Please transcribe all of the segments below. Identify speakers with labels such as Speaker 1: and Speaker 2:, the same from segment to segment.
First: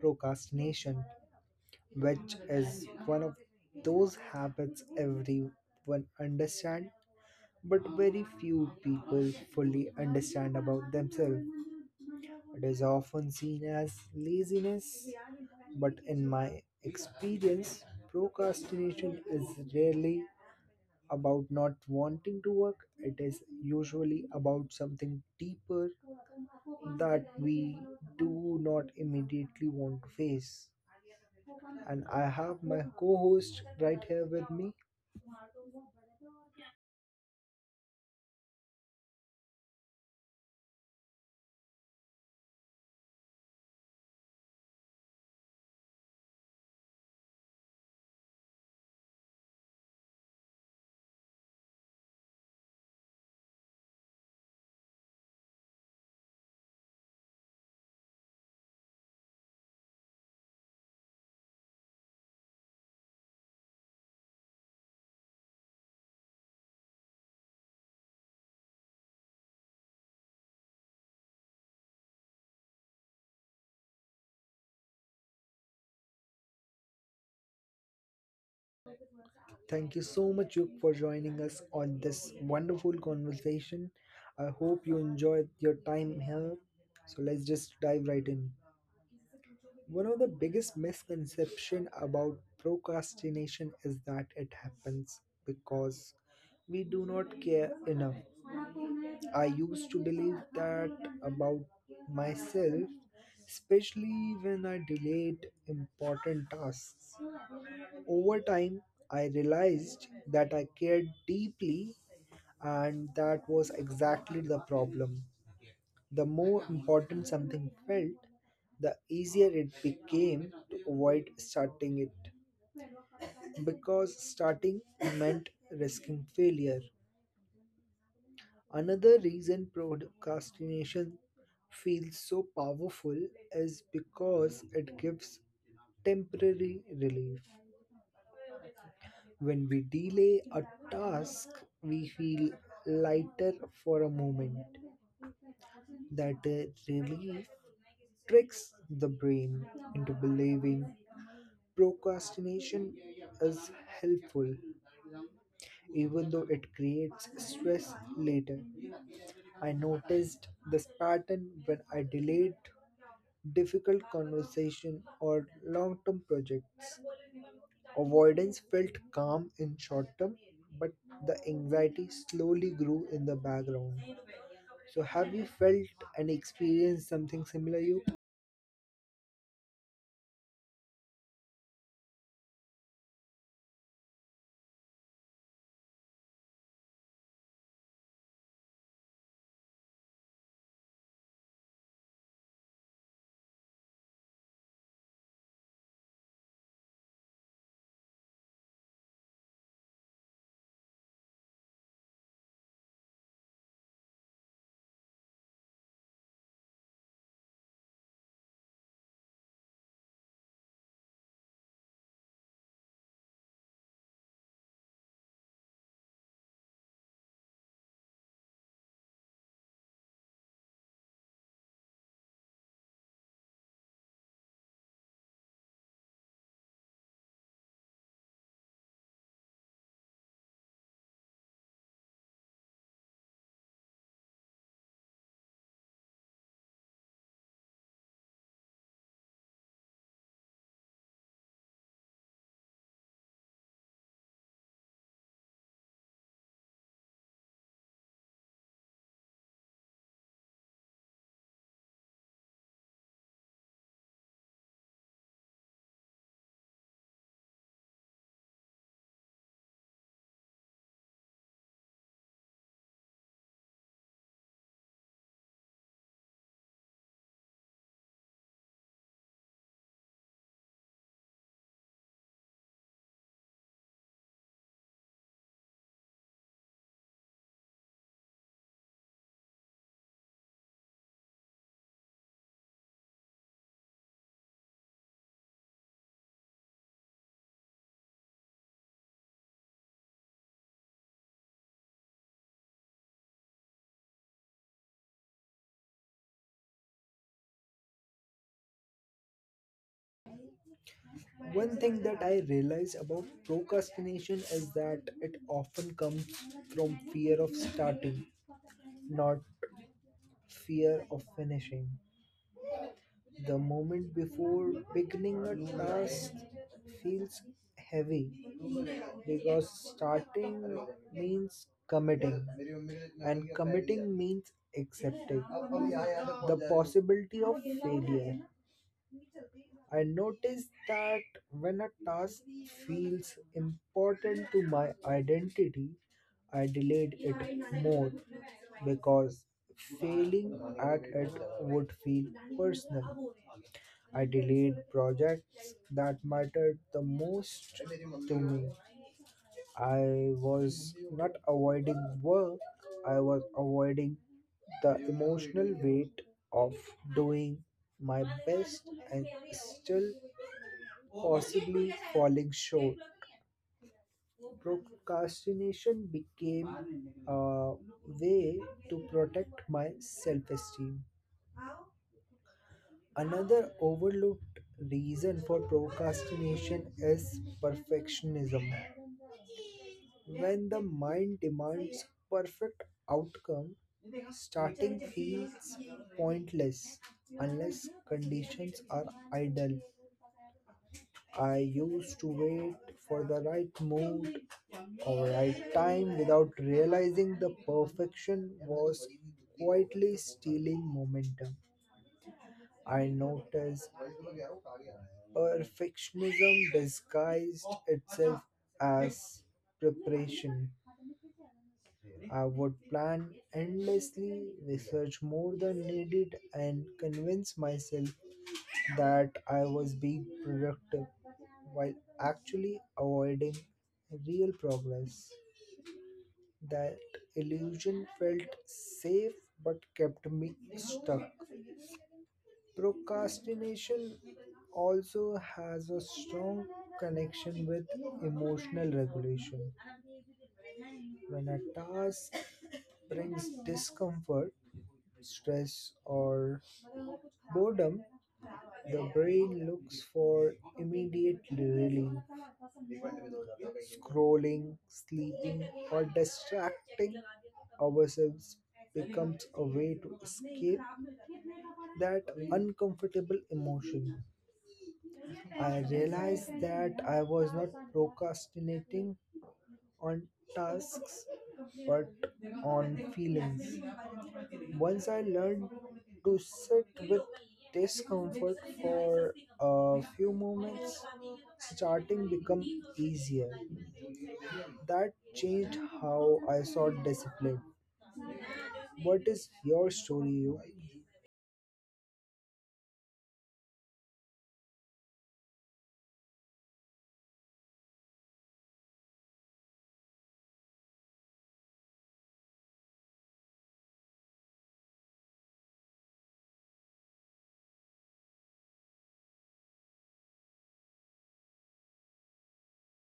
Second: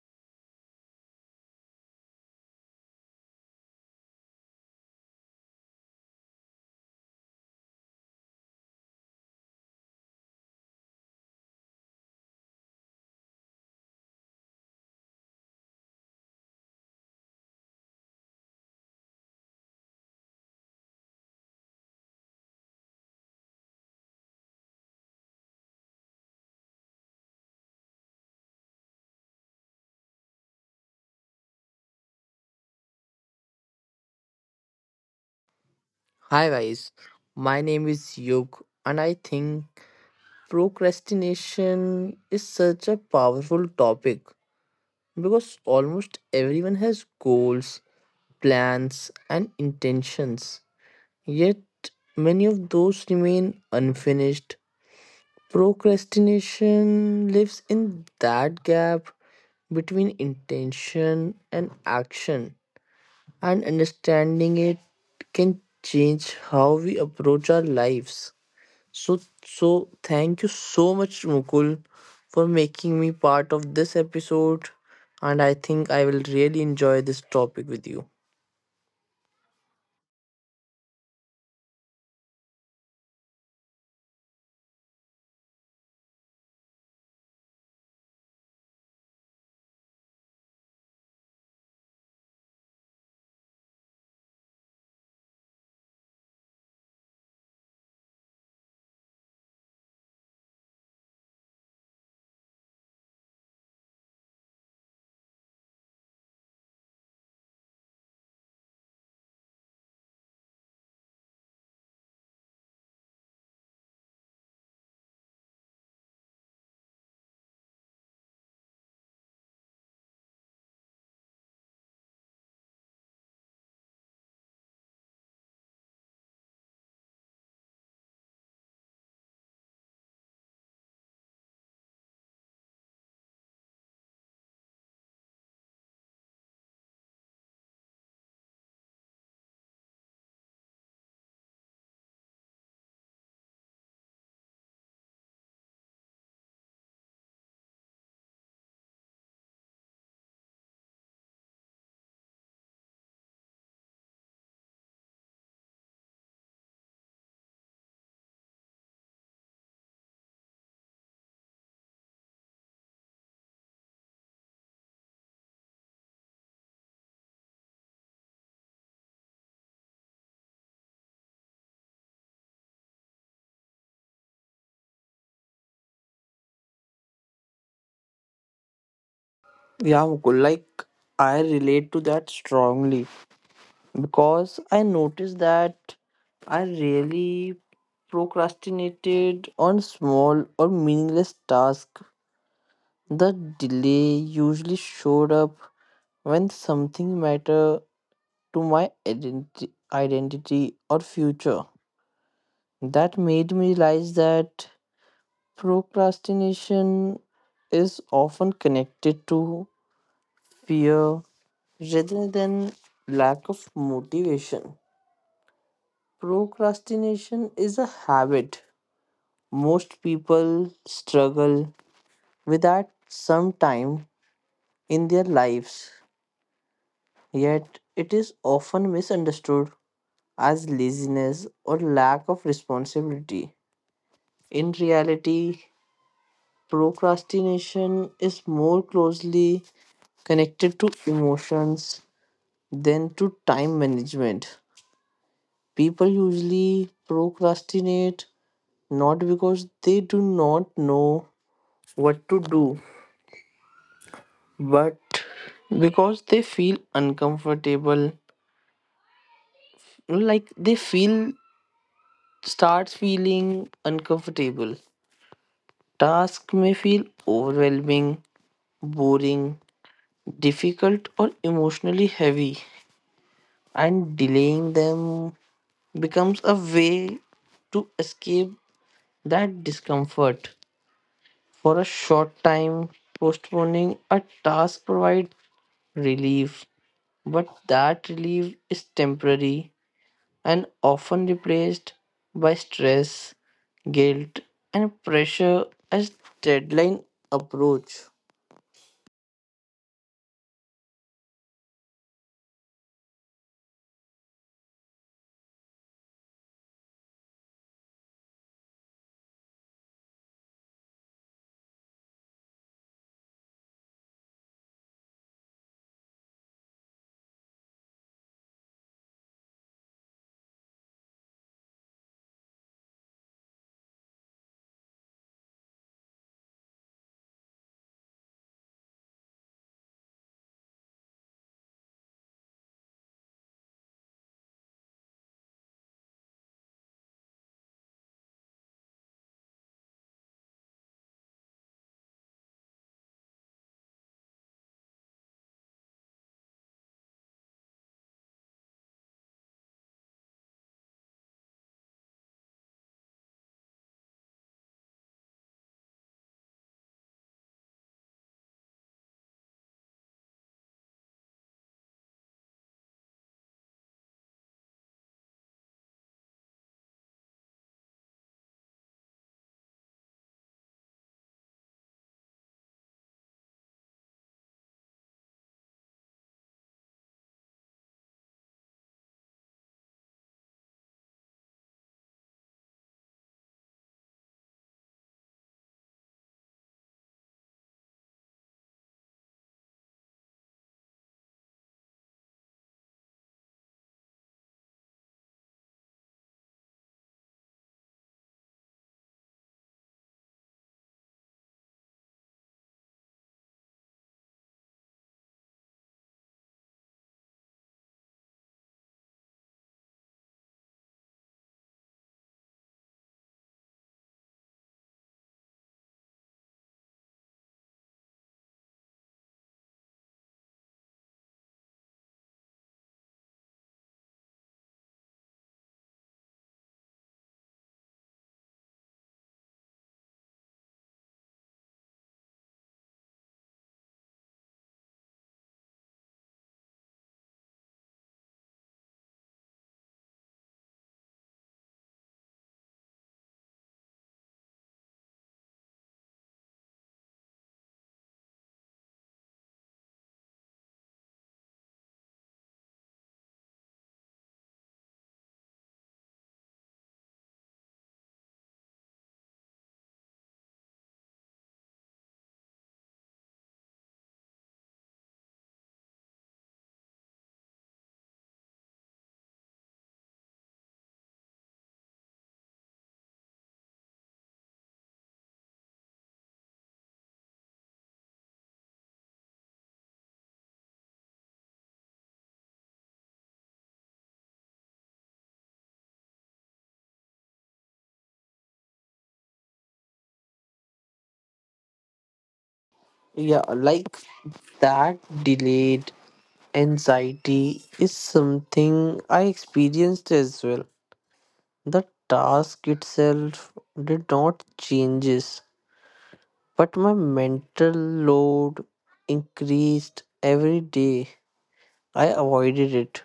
Speaker 1: procrastination, which is one of those habits everyone understand but very few people fully understand about themselves. It is often seen as laziness, but in my experience, procrastination is rarely about not wanting to work, it is usually about something deeper that we do not immediately want to face. And I have my co host right here with me.
Speaker 2: Hi guys, my name is Yug and I think procrastination is such a powerful topic because almost everyone has goals, plans and intentions. Yet many of those remain unfinished. Procrastination lives in that gap between intention and action and understanding it can change how we approach our lives. So, so thank you so much, Mukul, for making me part of this episode. And I think I will really enjoy this topic with you.
Speaker 1: Thank you so much, Yuk, for joining us on this wonderful conversation. I hope you enjoyed your time here. So let's just dive right in. One of the biggest misconception about procrastination is that it happens because we do not care enough. I used to believe that about myself, especially when I delayed important tasks. Over time, I realized that I cared deeply, and that was exactly the problem. The more important something felt, the easier it became to avoid starting it because starting meant risking failure. Another reason procrastination feels so powerful is because it gives temporary relief. When we delay a task, we feel lighter for a moment. That relief tricks the brain into believing procrastination is helpful even though it creates stress later. I noticed this pattern when I delayed difficult conversation or long-term projects. Avoidance felt calm in short term, but the anxiety slowly grew in the background. So have you felt and experienced something similar, you?
Speaker 2: Yeah, Mukul, like I relate to that strongly because I noticed that I really procrastinated on small or meaningless tasks. The delay usually showed up when something mattered to my identity or future. That made me realize that procrastination is often connected to fear rather than lack of motivation. Procrastination is a habit. Most people struggle with that sometime in their lives, yet, it is often misunderstood as laziness or lack of responsibility. In reality, procrastination is more closely connected to emotions than to time management. People usually procrastinate not because they do not know what to do, but because they feel uncomfortable. Like they feel, starts feeling uncomfortable. Task may feel overwhelming, boring, difficult, or emotionally heavy, and delaying them becomes a way to escape that discomfort. For a short time, postponing a task provides relief, but that relief is temporary and often replaced by stress, guilt, and pressure as deadline approach.
Speaker 1: One thing that I realize about procrastination is that it often comes from fear of starting, not fear of finishing. The moment before beginning a task feels heavy because starting means committing, and committing means accepting the possibility of failure. I notice that when a task feels important to my identity, I delayed it more because failing at it would feel personal. I delayed projects that mattered the most to me. I was not avoiding work, I was avoiding the emotional weight of doing my best and still possibly falling short. Procrastination became a way to protect my self esteem. Another overlooked reason for procrastination is perfectionism. When the mind demands perfect outcome, starting feels pointless unless conditions are ideal. I used to wait for the right mood for a right time, without realizing the perfection was quietly stealing momentum. I noticed perfectionism disguised itself as preparation. I would plan endlessly, research more than needed, and convince myself that I was being productive while actually avoiding real progress. That illusion felt safe but kept me stuck. Procrastination also has a strong connection with emotional regulation. When a task brings discomfort, stress, or boredom, the brain looks for immediate relief. Scrolling, sleeping, or distracting ourselves becomes a way to escape that uncomfortable emotion. I realized that I was not procrastinating on tasks but on feelings. Once I learned to sit with discomfort for a few moments, starting become easier. That changed how I saw discipline. What is your story, you?
Speaker 2: Yeah, like that delayed anxiety is something I experienced as well. The task itself did not changes, but my mental load increased every day. I avoided it.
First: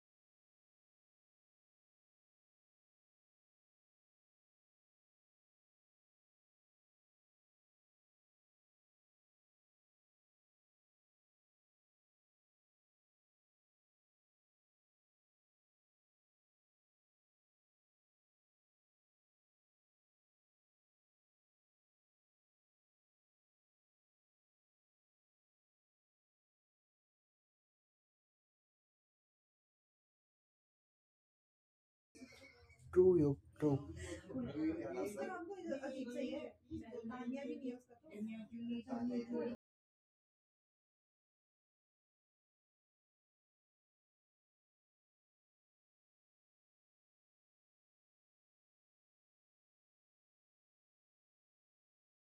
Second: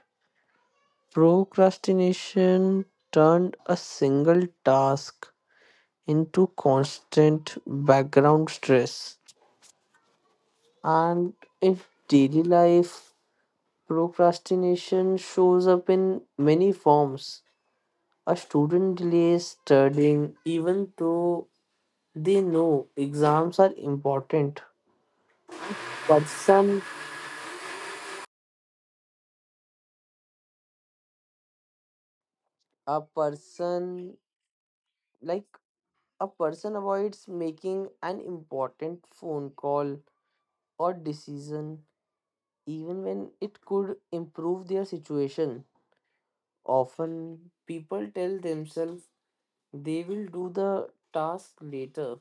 Speaker 2: Procrastination turned a single task into constant background stress. And in daily life, procrastination shows up in many forms. A student delays studying even though they know exams are important. Person, a
Speaker 1: True, you, true,
Speaker 2: person, like a person avoids making an important phone call or decision even when it could improve their situation. Often, people tell themselves they will do the task later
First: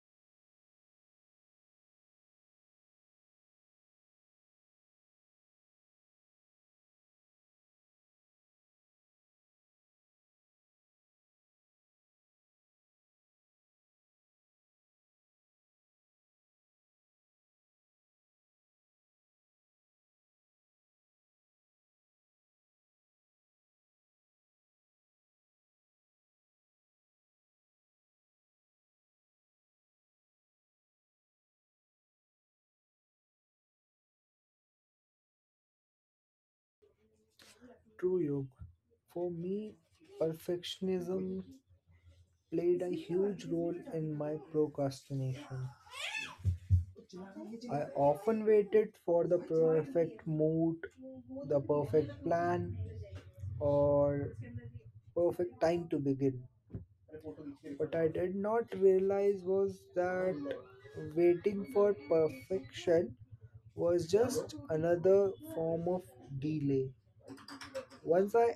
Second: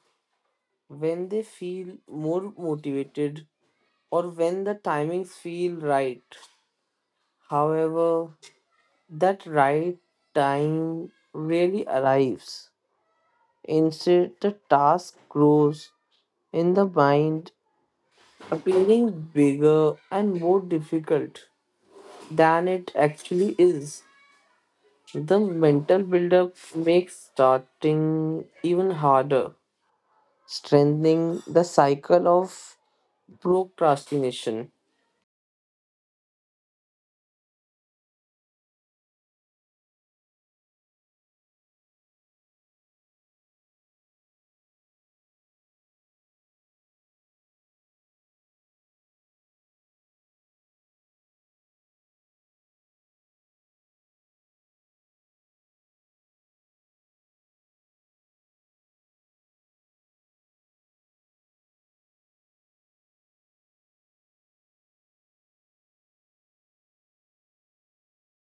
Speaker 2: when they feel more motivated or when the timings feel right. However, that right time really arrives. Instead, the task grows in the mind, appearing bigger and more difficult than it actually is. The mental buildup makes starting even harder, strengthening the cycle of procrastination.
Speaker 1: you. For me, perfectionism played a huge role in my procrastination. I often waited for the perfect mood, the perfect plan, or perfect time to begin. What I did not realize was that waiting for perfection was just another form of delay. Once I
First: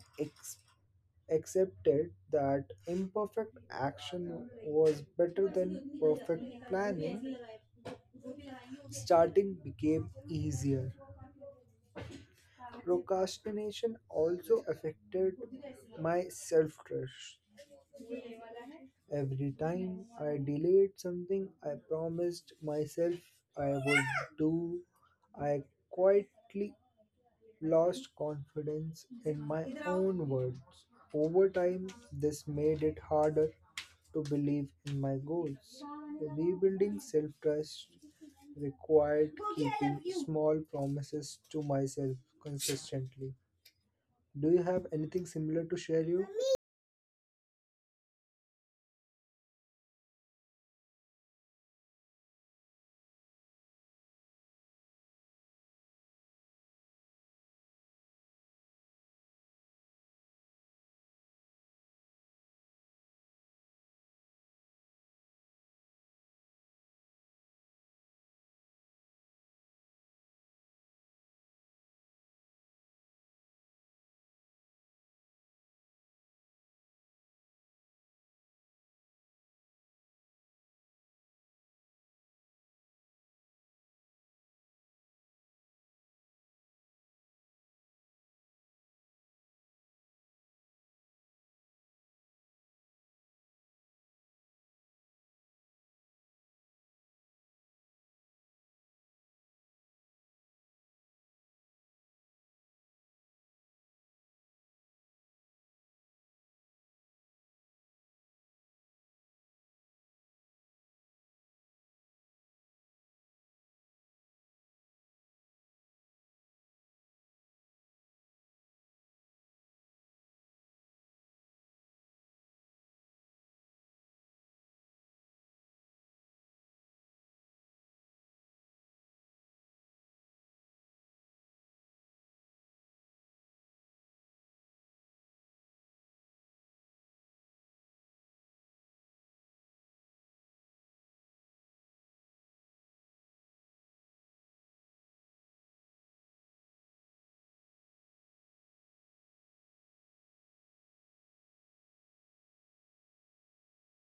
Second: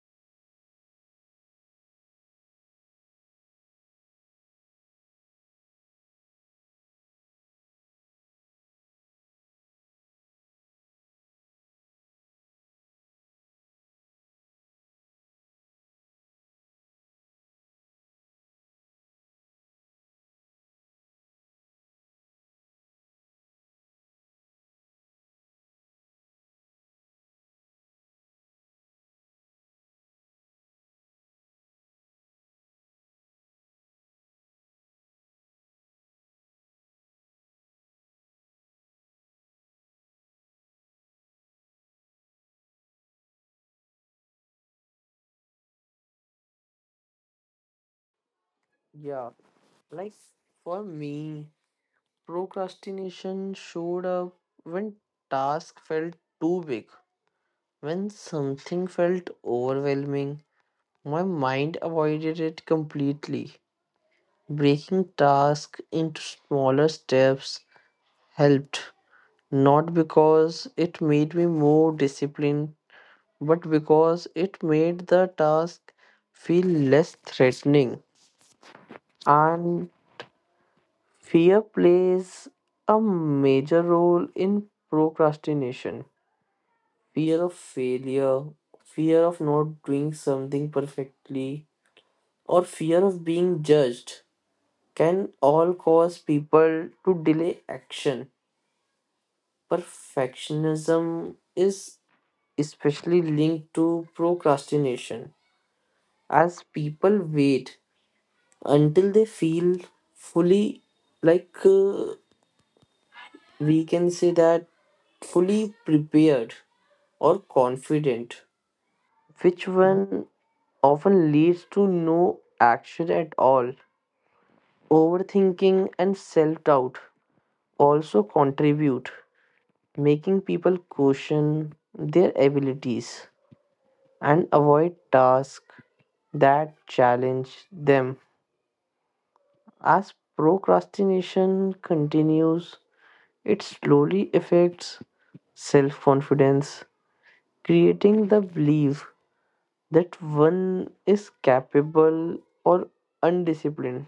Speaker 1: accepted that imperfect action was better than perfect planning, starting became easier. Procrastination also affected my self trust. Every time I delayed something I promised myself I would do, I quietly lost confidence in my own words. Over time, this made it harder to believe in my goals. Rebuilding self trust required keeping small promises to myself consistently. Do you have anything similar to share, you?
Speaker 2: Yeah, like for me, procrastination showed up when task felt too big. When something felt overwhelming, my mind avoided it completely. Breaking tasks into smaller steps helped, not because it made me more disciplined, but because it made the task feel less threatening. And fear plays a major role in procrastination. Fear of failure, fear of not doing something perfectly, or fear of being judged can all cause people to delay action. Perfectionism is especially linked to procrastination, as people wait until they feel fully, like uh, we can say that, fully prepared or confident, which one often leads to no action at all. Overthinking, and self doubt also contribute, making people question their abilities and avoid tasks that challenge them. As procrastination continues, it slowly affects self confidence, creating the belief that one is capable or undisciplined,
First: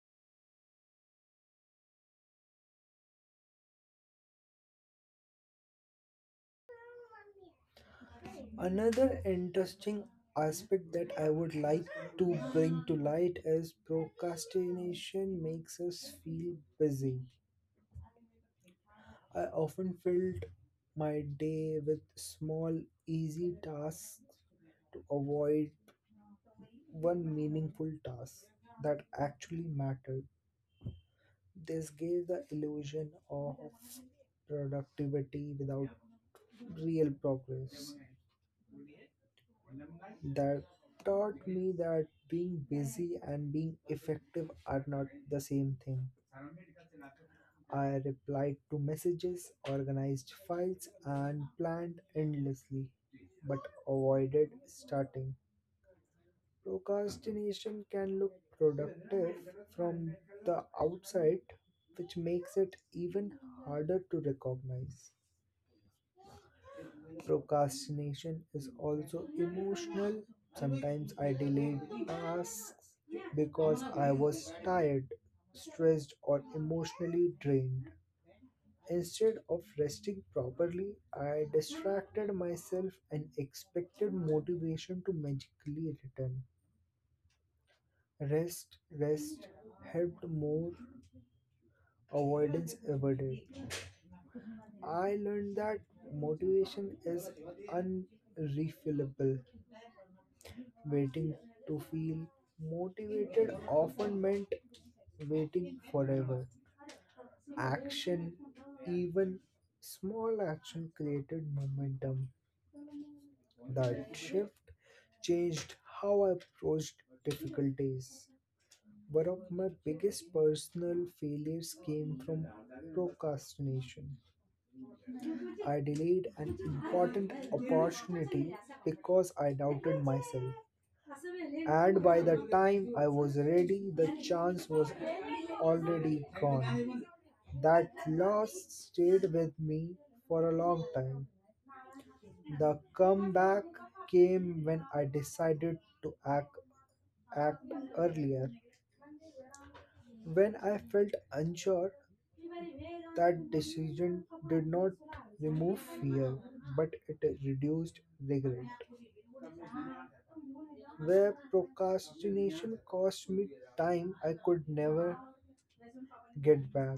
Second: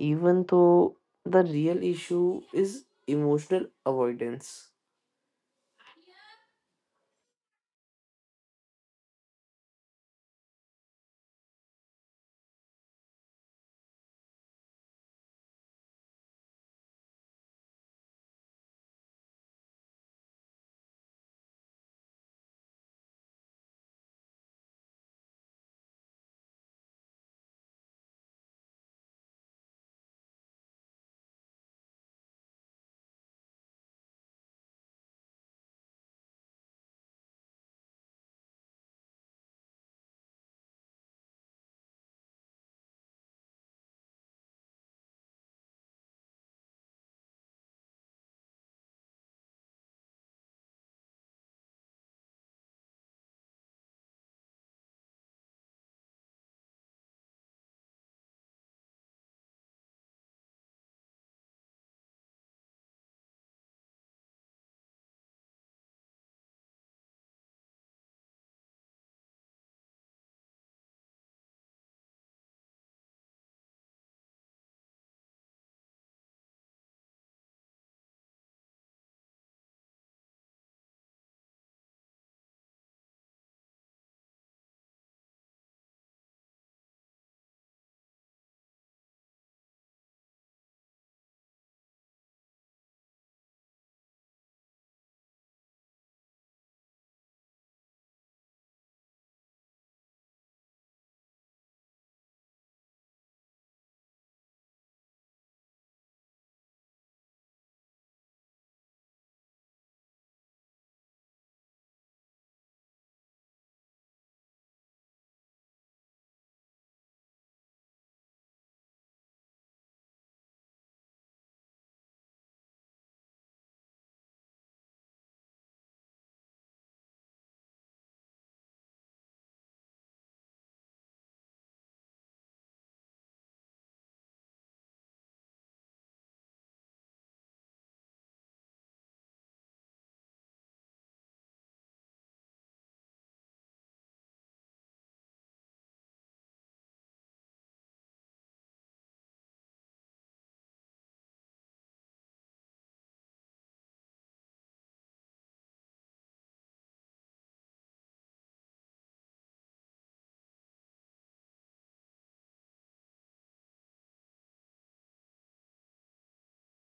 Speaker 2: even though the real issue is emotional avoidance.
Speaker 1: Another interesting aspect that I would like to bring to light is procrastination makes us feel busy. I often filled my day with small, easy tasks to avoid one meaningful task that actually mattered. This gave the illusion of productivity without real progress. That taught me that being busy and being effective are not the same thing. I replied to messages, organized files, and planned endlessly, but avoided starting. Procrastination can look productive from the outside, which makes it even harder to recognize. Procrastination is also emotional. Sometimes I delayed tasks because I was tired, stressed, or emotionally drained. Instead of resting properly, I distracted myself and expected motivation to magically return. Rest helped more avoidance avoided. I learned that motivation is unrefillable. Waiting to feel motivated often meant waiting forever. Action, even small action, created momentum. That shift changed how I approached difficulties. One of my biggest personal failures came from procrastination. I delayed an important opportunity because I doubted myself. And by the time I was ready, the chance was already gone. That loss stayed with me for a long time. The comeback came when I decided to act earlier. When I felt unsure, that decision did not remove fear, but it reduced regret. Where procrastination cost me time I could never get back.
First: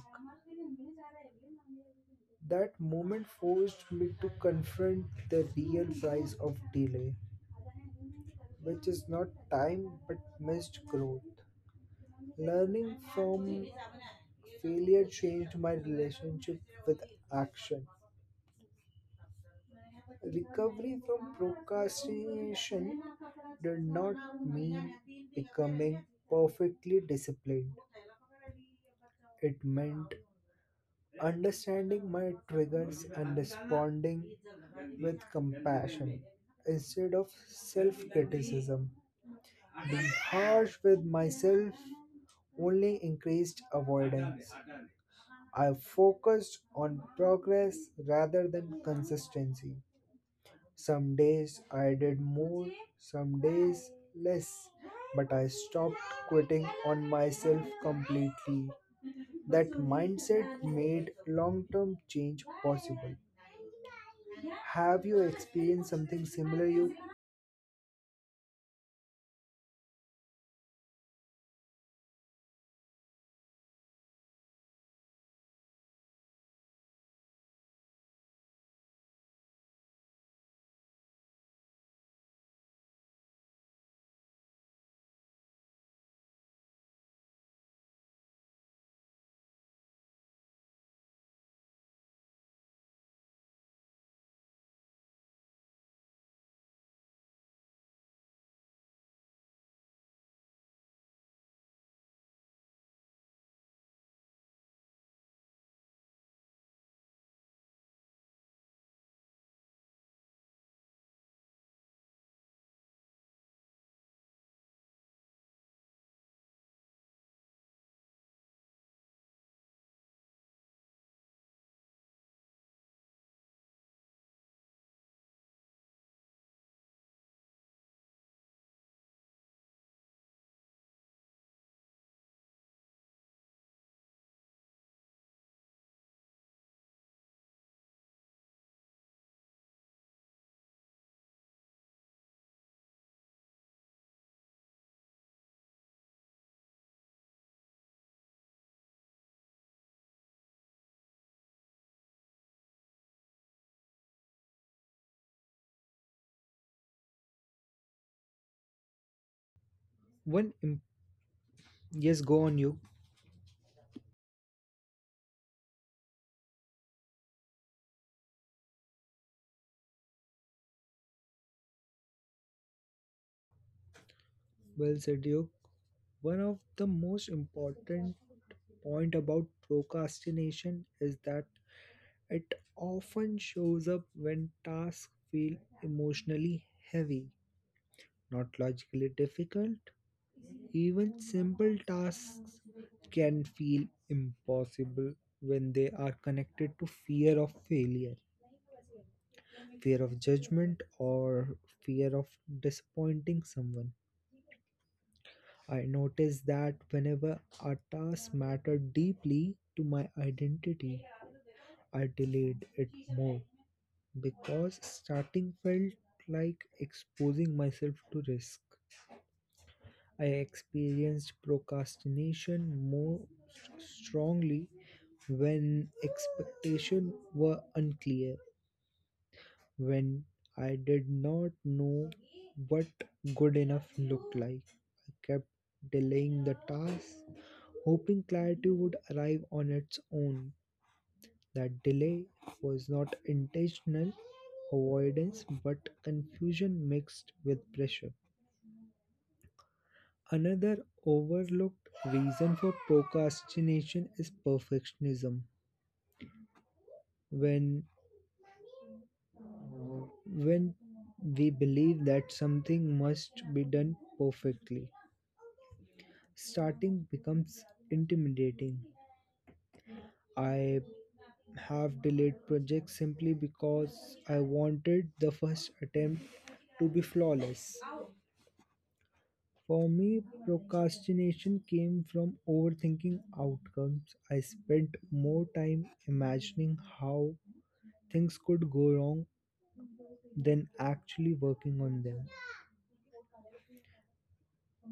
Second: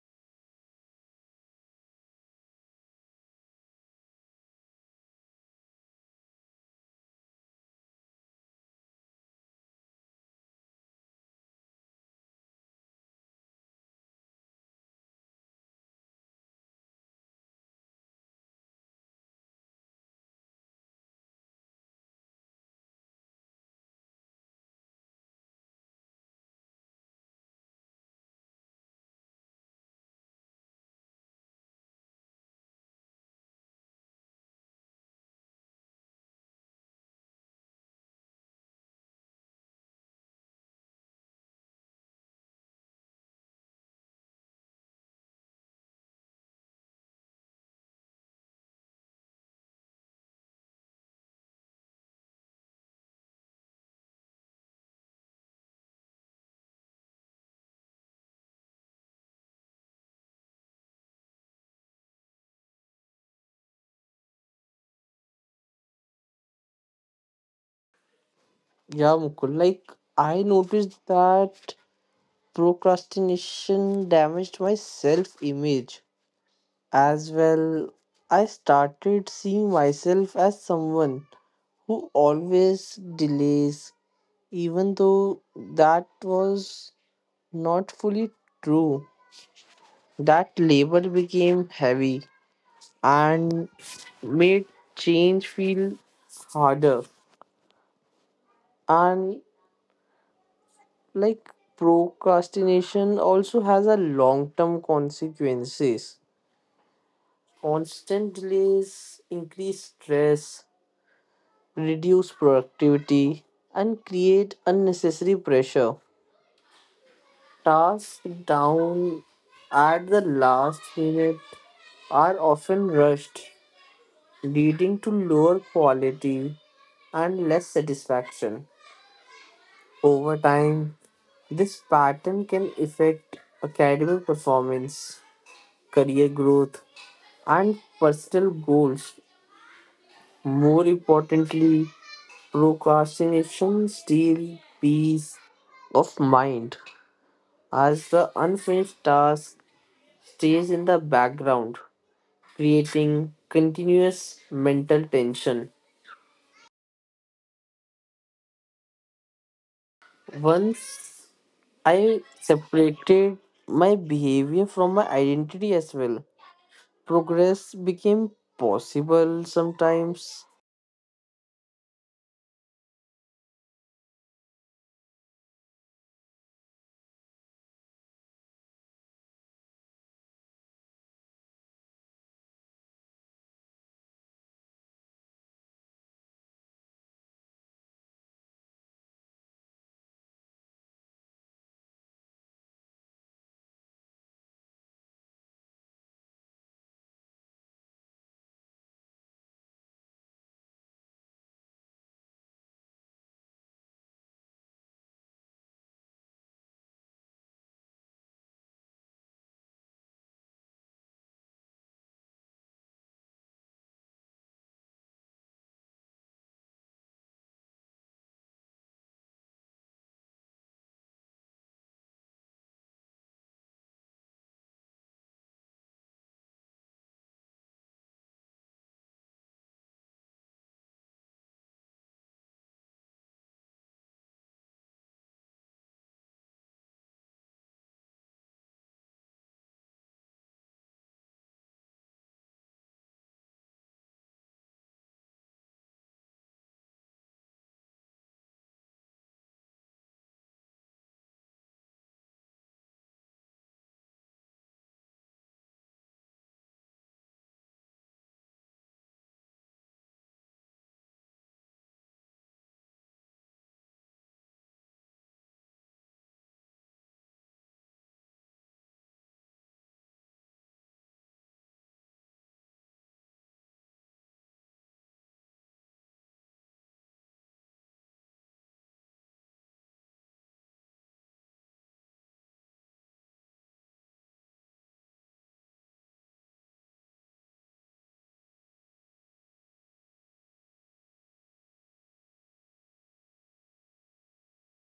Speaker 1: That moment forced me to confront the real price of delay, which is not time but missed growth. Learning from failure changed my relationship with action. Recovery from procrastination did not mean becoming perfectly disciplined. It meant understanding my triggers and responding with compassion instead of self criticism. Being harsh with myself only increased avoidance. I focused on progress rather than consistency. Some days I did more, some days less, but I stopped quitting on myself completely. That mindset made long term change possible. Have you experienced something similar, you?
Speaker 2: Yeah, Mukul. Like I noticed that procrastination damaged my self-image as well. I started seeing myself as someone who always delays, even though that was not fully true. That label became heavy and made change feel harder. And like procrastination also has a long term consequences. Constant delays increase stress, reduce productivity and create unnecessary pressure. Tasks down at the last minute are often rushed, leading to lower quality and less satisfaction. Over time this pattern can affect academic performance, career growth, and personal goals. More importantly, procrastination steals peace of mind as the unfinished task stays in the background, creating continuous mental tension.
Speaker 1: One, im-
Speaker 2: Once
Speaker 1: yes,
Speaker 2: I
Speaker 1: go on, you.
Speaker 2: separated my behavior from my identity as well, progress became possible sometimes.
Speaker 1: Well said, you. One of the most important point about procrastination is that it often shows up when tasks feel emotionally heavy, not logically difficult. Even simple tasks can feel impossible when they are connected to fear of failure, fear of judgment, or fear of disappointing someone. I notice that whenever a task mattered deeply to my identity, I delayed it more, because starting felt like exposing myself to risk. I experienced procrastination more strongly when expectations were unclear, when I did not know what good enough looked like. I kept delaying the task, hoping clarity would arrive on its own. That delay was not intentional avoidance but confusion mixed with pressure. Another overlooked reason for procrastination is perfectionism. When when we believe that something must be done perfectly, starting becomes intimidating. I have delayed projects simply because I wanted the first attempt to be flawless. For me, procrastination came from overthinking outcomes. I spent more time imagining how things could go wrong than actually working on them.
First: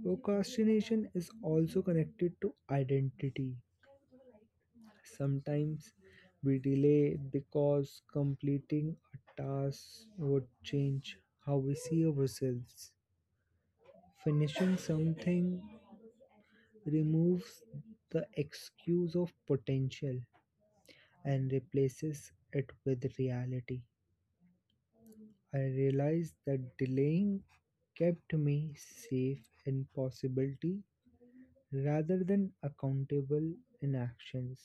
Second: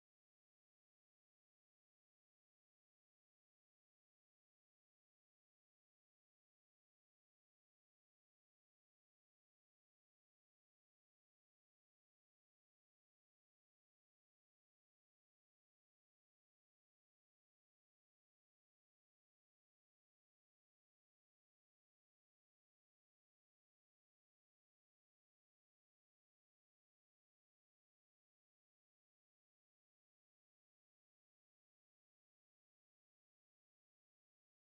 Speaker 1: Procrastination is also connected to identity. Sometimes we delay because completing a task would change how we see ourselves. Finishing something removes the excuse of potential and replaces it with reality. I realized that delaying kept me safe in possibility rather than accountable in actions.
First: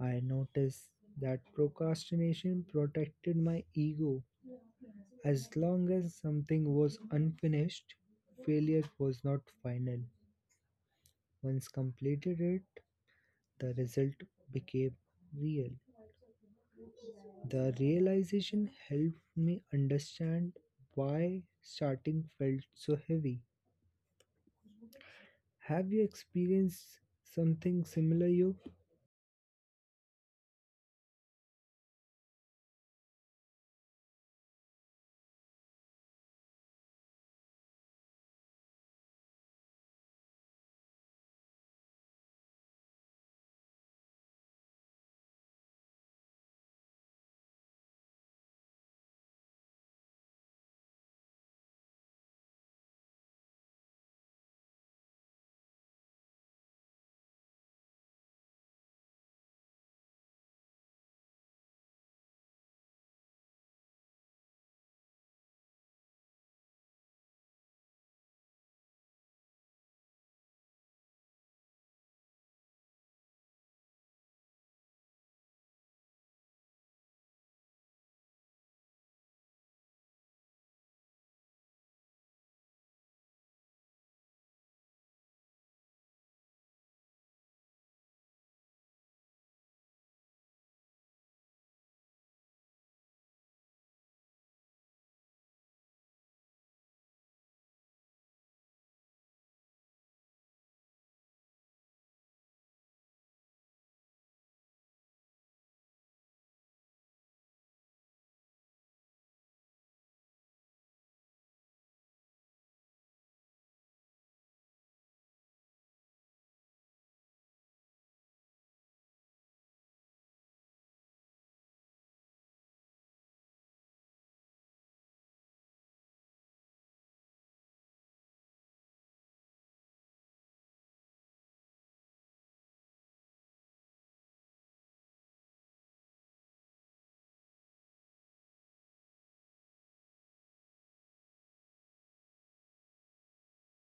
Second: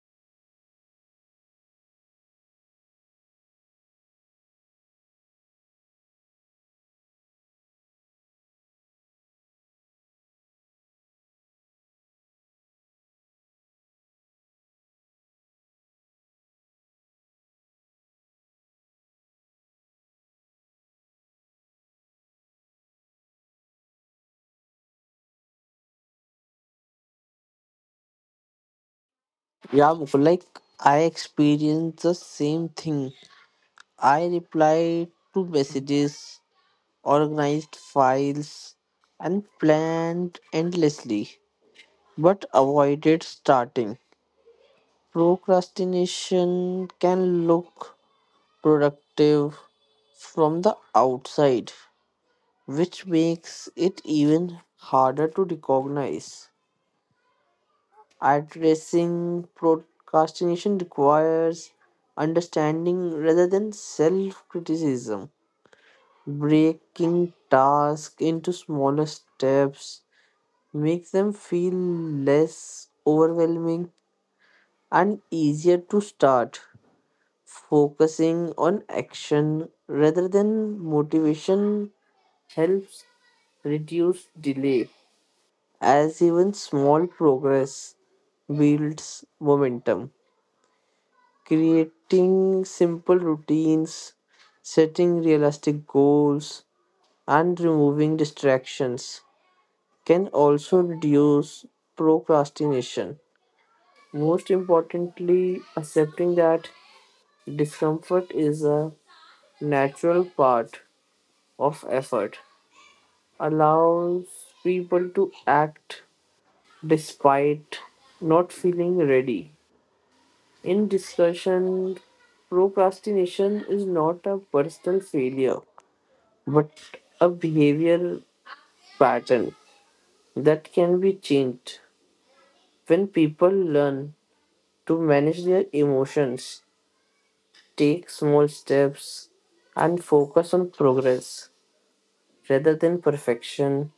Speaker 1: I noticed that procrastination protected my ego. As long as something was unfinished, failure was not final. Once completed it, the result became real. The realization helped me understand why starting felt so heavy. Have you experienced something similar, Yog?
Speaker 2: Yeah, Mukul, like I experienced the same thing. I replied to messages, organized files, and planned endlessly, but avoided starting. Procrastination can look productive from the outside, which makes it even harder to recognize. Addressing procrastination requires understanding rather than self criticism. Breaking tasks into smaller steps makes them feel less overwhelming and easier to start. Focusing on action rather than motivation helps reduce delay, as even small progress builds momentum. Creating simple routines, setting realistic goals, and removing distractions can also reduce procrastination. Most importantly, accepting that discomfort is a natural part of effort allows people to act despite not feeling ready. In discussion, procrastination is not a personal failure, but a behavioral pattern that can be changed when people learn to manage their emotions, take small steps, and focus on progress rather than perfection.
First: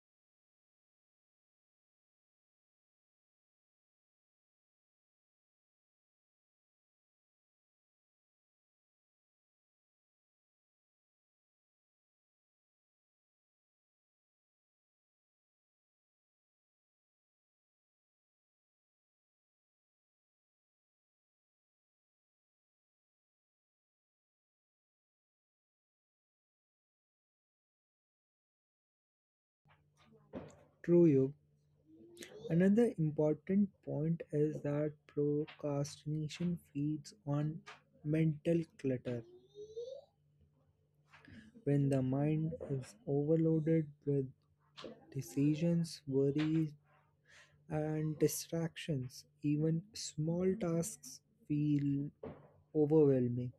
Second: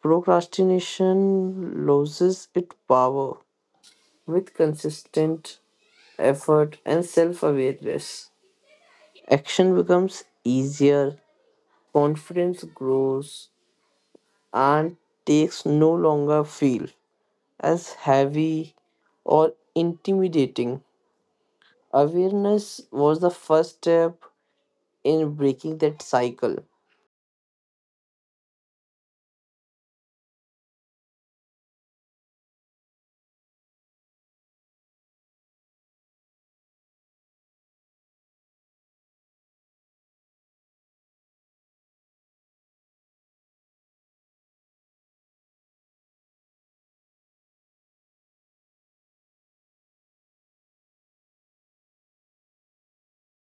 Speaker 2: Procrastination loses its power with consistent effort and self awareness. Action becomes easier, confidence grows, and takes no longer feel as heavy or intimidating. Awareness was the first step in breaking that cycle.
Speaker 1: True, Yog. Another important point is that procrastination feeds on mental clutter. When the mind is overloaded with decisions, worries, and distractions, even small tasks feel overwhelming.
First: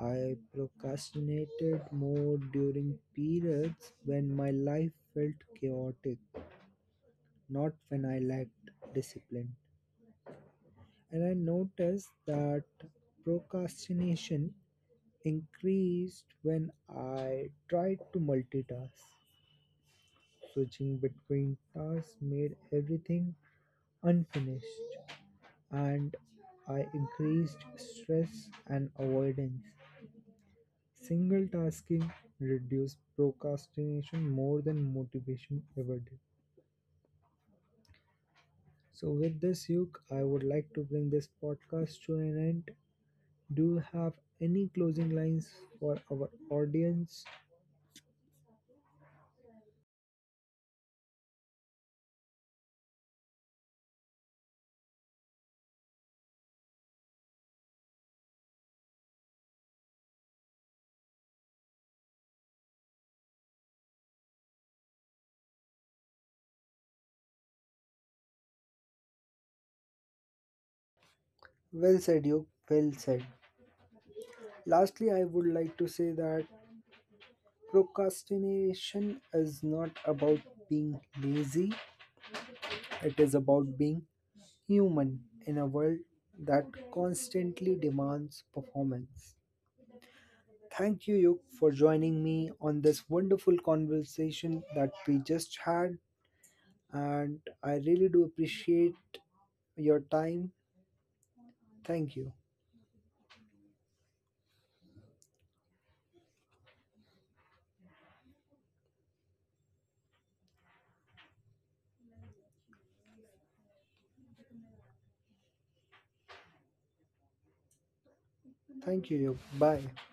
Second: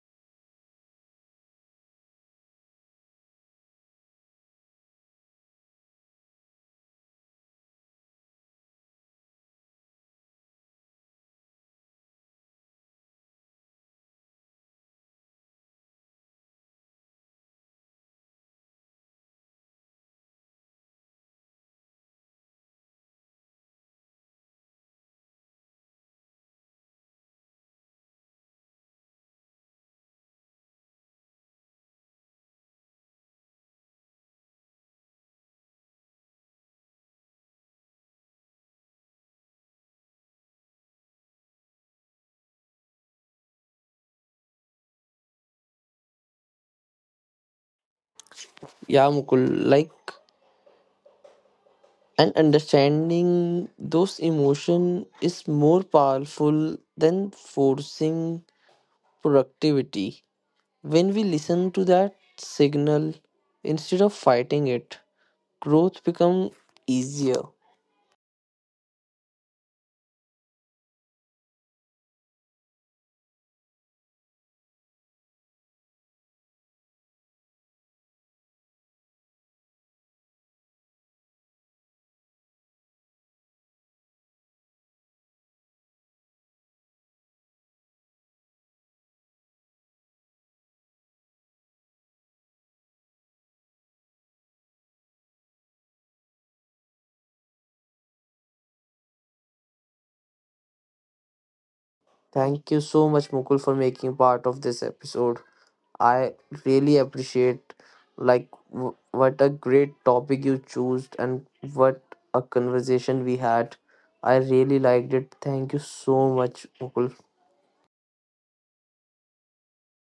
Speaker 1: I procrastinated more during periods when my life felt chaotic, not when I lacked discipline. And I noticed that procrastination increased when I tried to multitask. Switching between tasks made everything unfinished, and I increased stress and avoidance. Single tasking reduced procrastination more than motivation ever did. So, with this, Yuk, I would like to bring this podcast to an end. Do you have any closing lines for our audience?
Speaker 2: Yeah, Mukul, like, and understanding those emotion is more powerful than forcing productivity. When we listen to that signal instead of fighting it, growth becomes easier.
Speaker 1: Well said, you. Well said. Lastly, I would like to say that procrastination is not about being lazy, it is about being human in a world that constantly demands performance. Thank you, Yuk, for joining me on this wonderful conversation that we just had. And I really do appreciate your time. Thank you.
Speaker 2: Thank you so much, Mukul, for making part of this episode. I really appreciate like what a great topic you chose and what a conversation we had. I really liked it. Thank you so much, Mukul.
Speaker 1: Thank you, Yuk. Bye.